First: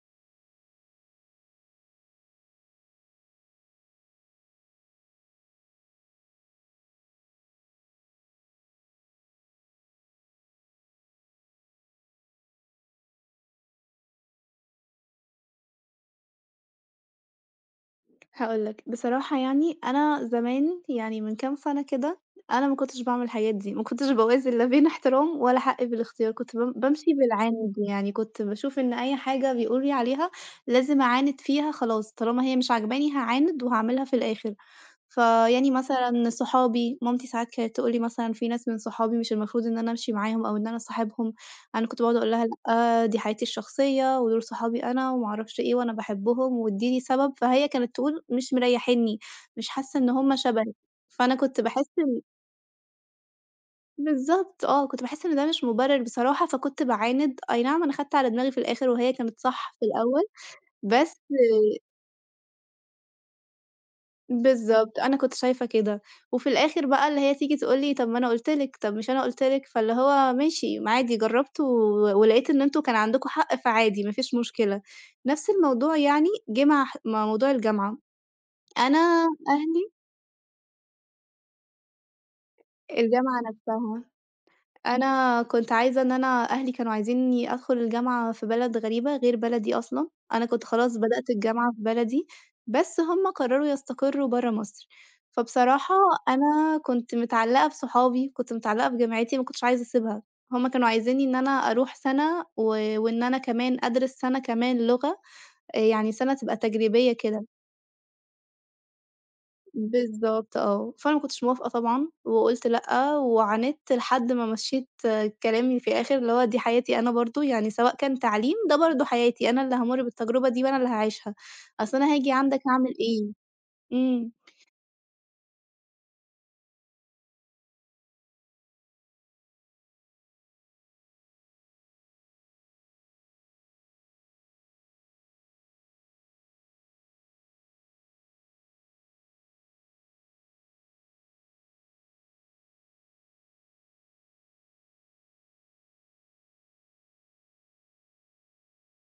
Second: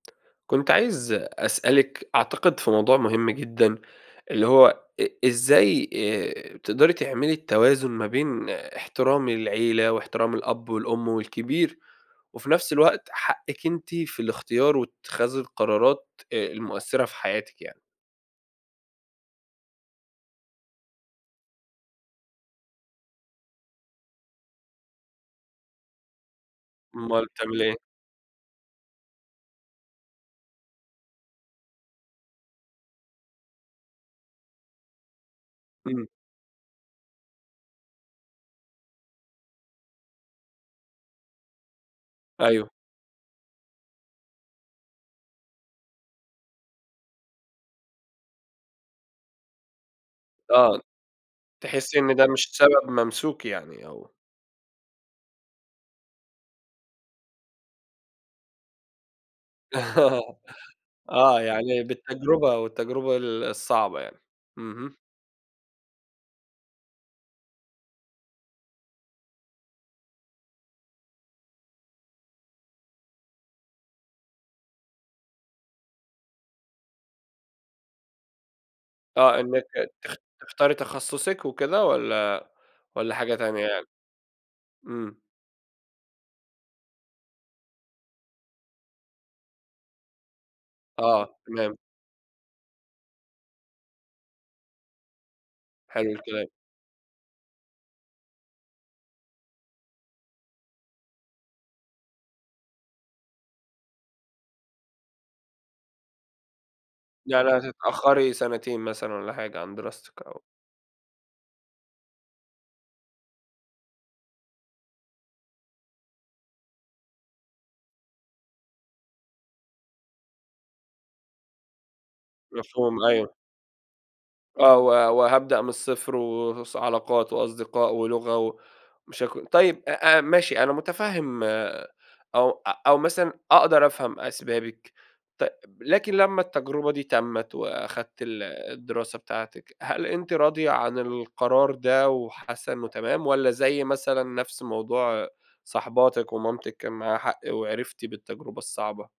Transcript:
كُنت عايز أسألِك، أعتقد في موضوع مهم جدًا اللي هو إ إزاي آآ، تقدري تعملي التوازن ما بين احترام العيلة، واحترام الأب والأم والكبير، وفي نفس الوقت حقِّك أنتِ في الاختيار واتخاذ القرارات آآ، المؤثِّرة في حياتِك يعني؟ هاقول لك، بصراحة يعني أنا زمان، يعني من كام سنة كده، أنا ما كنُتش باعمل الحاجات دي، ما كُنتش باوازن لا بين احترام ولا حقي في الاختيار، كنت بم بامشي أومّال بتعمِلي بالعِند. إيه؟ يعني كنت باشوف إن أي حاجة بيقولوا لي عليها لازم أعاند فيها خلاص، طالما هي مش عاجباني هاعاند وهاعملها في الآخر. فيعني إمم. مثلًا صحابي، مامتي ساعات كانت تقول لي مثلًا في ناس من صحابي مش المفروض إن أنا أمشي معاهم، أو إن أنا أصاحبهم. أنا كنت باقعُد أقول لها: أيوه. "لأ، دي حياتي الشخصية، ودوُل صحابي أنا وما أعرفش إيه وأنا باحبهم وادّيني سبب." فهي كانت تقول: "مش مريحينّي. مش حاسة إن هُم شبهِك." آه، فأنا كنت باحس تحسّي إن إن ده مش سبب ممسوك يعني أو بالضبط آه، كنت باحس إن ده مش مُبرر بصراحة فكُنت باعاند. أي نعم أنا خدت على دماغي في الآخر وهي كانت صح في الأول بس آه، يعني بالتجربة، والتجربة ال الصعبة يعني. اهم. بالضبط. أنا كنت شايفة كده، وفي الآخر بقى اللي هي تيجي تقول لي: "طب، ما أنا قُلت لِك، طب، مش أنا قٌلت لِك." فاللي هو ماشي ما عادي جرّبت و ولقيت إن أنتم كان عندكم حق، فعادي ما فيش مشكلة. نفس الموضوع يعني جه مع ح مع موضوع الجامعة. أنا آه، إنّك أهلي تخ تختاري تخصُّصِك وكِده؟ والّا والّا حاجة الجامعة تانية يعني؟ نفسها. إمم. أنا كنت عايزة إن أنا أهلي كانوا عايزينّي أدخل الجامعة في بلد غريبة غير بلدي أصلًا، أنا كنت خلاص بدأت آه، الجامعة تمام. في بلدي، بس هُم قرروا يستقروا برّه مصر، فبصراحة، حلو الكلام. أنا كنت متعلّقة بصُحابي، كنت متعلّقة بجامعتي، ما كنتش عايزة أسيبها. هُم كانوا عايزينّي إن أنا أروح سنة و وإن أنا كمان أدرس سنة كمان لغة آآ، يعني سنة تبقى تجريبية كده. يعني هتتأخّري سنتين مثلًا والّا حاجة عن دراستِك أو بالضبط، آه. فأنا ما كُنتش موافقة طبعًا، وقُلت لأ، وعانِدت لحد ما مشِّيت كلامي في الآخر، اللي هو دي حياتي أنا برضه. يعني سواء كان تعليم ده برضه حياتي، أنا اللي هامُرّ بالتجربة دي وأنا اللي هاعيشها، أصلً أنا هاجي عندك أعمل مفهوم، إيه؟ أيوه. إمم. آه، و وهابدأ من الصفر و وس علاقات وأصدقاء ولغة ومشاك طيب، أ أ ماشي، أنا متفهم أو أو مثلًا أقدر أفهم أسبابِك ت لكن لمّا التجربة دي تمِّت، وأخدتِ ال الدراسة بتاعتِك، هل أنتِ راضية عن القرار ده وحاسّة إنّه تمام؟ والّا زي مثلًا نفس موضوع صاحباتِك، ومامتِك كان معاها حق وعرفتِ بالتجربة الصعبة؟